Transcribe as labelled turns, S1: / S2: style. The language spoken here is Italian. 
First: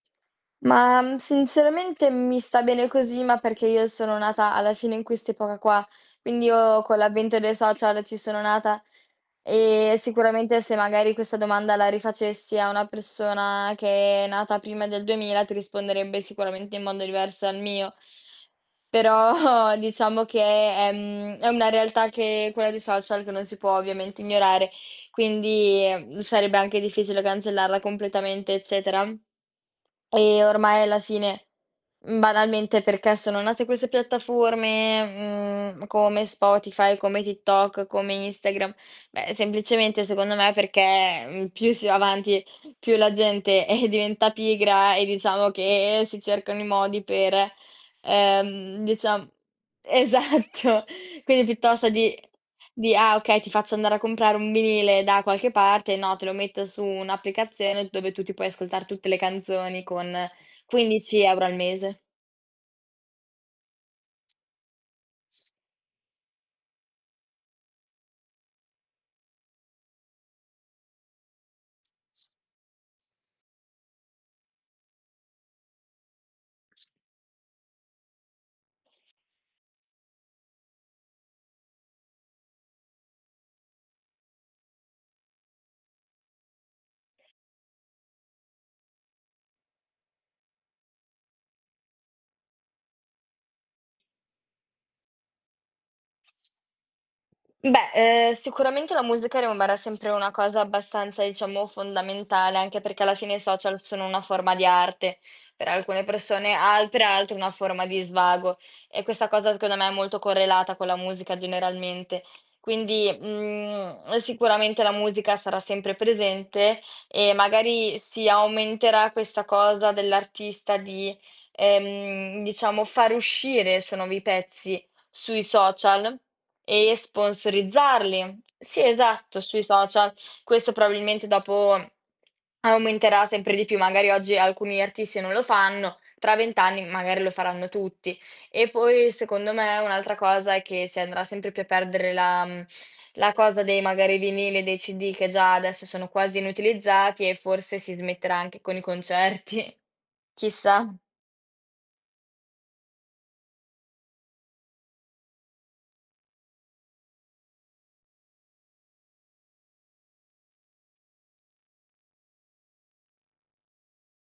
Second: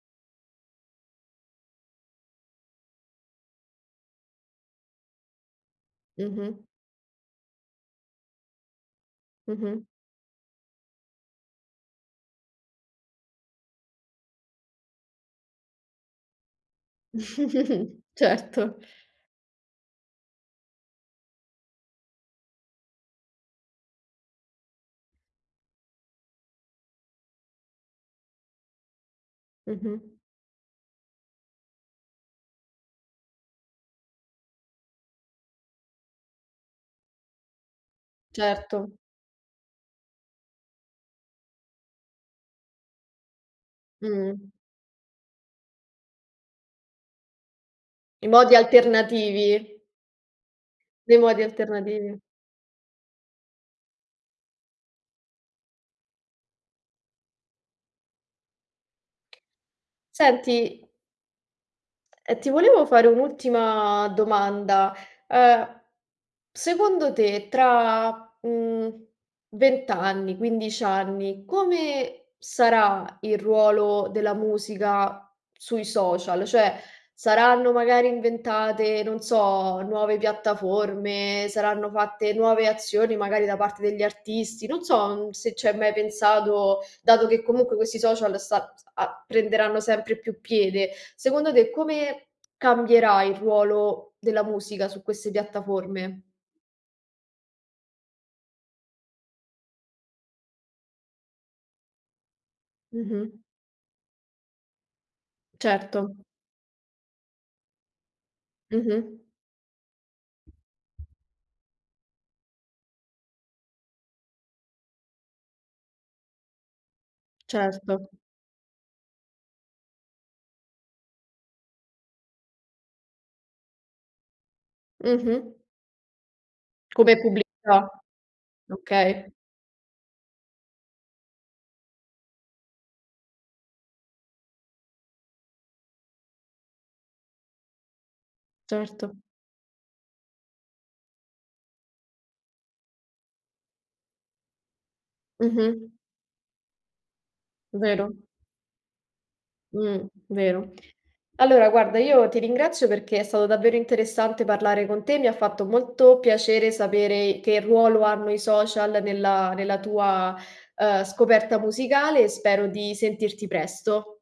S1: Ma, mhmm, sinceramente mi sta bene così, ma perché io sono nata alla fine in quest'epoca qua, quindi
S2: Mh-mh.
S1: io con l'avvento dei social ci sono nata
S2: Mh-mh.
S1: e sicuramente se magari questa domanda la rifacessi a una persona che è nata prima del 2000, ti risponderebbe sicuramente in modo diverso dal mio.
S2: Certo.
S1: Però diciamo che è mhmm, è una realtà che quella dei social, che non si può ovviamente ignorare, quindi sarebbe anche difficile cancellarla completamente, eccetera.
S2: Mh-mh.
S1: E ormai alla fine, mhmm, banalmente, perché sono nate queste piattaforme, mhmm, come Spotify, come TikTok, come Instagram,
S2: Certo.
S1: beh, semplicemente secondo me perché, mhmm, più si va avanti, più la gente, eh, diventa
S2: Mh.
S1: pigra e diciamo che si cercano i modi per,
S2: I modi
S1: ehm, dicia
S2: alternativi.
S1: esatto.
S2: Dei modi
S1: Quindi piuttosto di
S2: alternativi.
S1: di "ah okay, ti faccio andare a comprare un vinile da qualche parte", no, te lo metto su un'applicazione dove tu ti puoi ascoltare tutte le canzoni con
S2: Senti
S1: 15 € al mese.
S2: Ehm, ti volevo fare un'ultima domanda, uhm, secondo te tra, mhmm, 20 anni, 15 anni come sarà il ruolo della musica sui social? Cioè saranno magari inventate, non so, nuove piattaforme, saranno fatte nuove azioni magari da parte degli artisti, non so se ci hai mai pensato, dato che comunque questi social sta s a prenderanno sempre più piede. Secondo te, come cambierà il ruolo della musica su queste piattaforme?
S1: Beh, ehm, sicuramente la [unintelligible] rimarrà sempre una cosa abbastanza, diciamo, fondamentale, anche perché alla fine i
S2: Mh-mh.
S1: social sono una forma di arte, per alcune
S2: Certo.
S1: persone, altre altre una forma di svago. E
S2: Mh-mh.
S1: questa cosa secondo me è molto correlata con la musica generalmente. Quindi, mhmm, sicuramente la musica sarà sempre presente e magari
S2: Certo.
S1: si aumenterà questa cosa dell'artista di, ehm, diciamo far uscire i suoi nuovi pezzi sui
S2: Mh-mh.
S1: social e
S2: Come pubblicità,
S1: sponsorizzarli. Sì,
S2: okay.
S1: esatto, sui social. Questo probabilmente dopo, aumenterà sempre di più. Magari oggi alcuni artisti non lo fanno. Tra 20 anni magari lo faranno tutti. E poi,
S2: Certo.
S1: secondo me, un'altra cosa è che si andrà sempre più a perdere la, mhmm, la cosa dei magari vinili e dei CD che già adesso
S2: Mh-mh.
S1: sono quasi inutilizzati e forse si
S2: Vero.
S1: smetterà anche con i concerti,
S2: Mh, vero.
S1: chissà.
S2: Allora guarda, io ti ringrazio perché è stato davvero interessante parlare con te, mi ha fatto molto piacere sapere che ruolo hanno i social nella nella tua, uhm, scoperta musicale e spero di sentirti presto.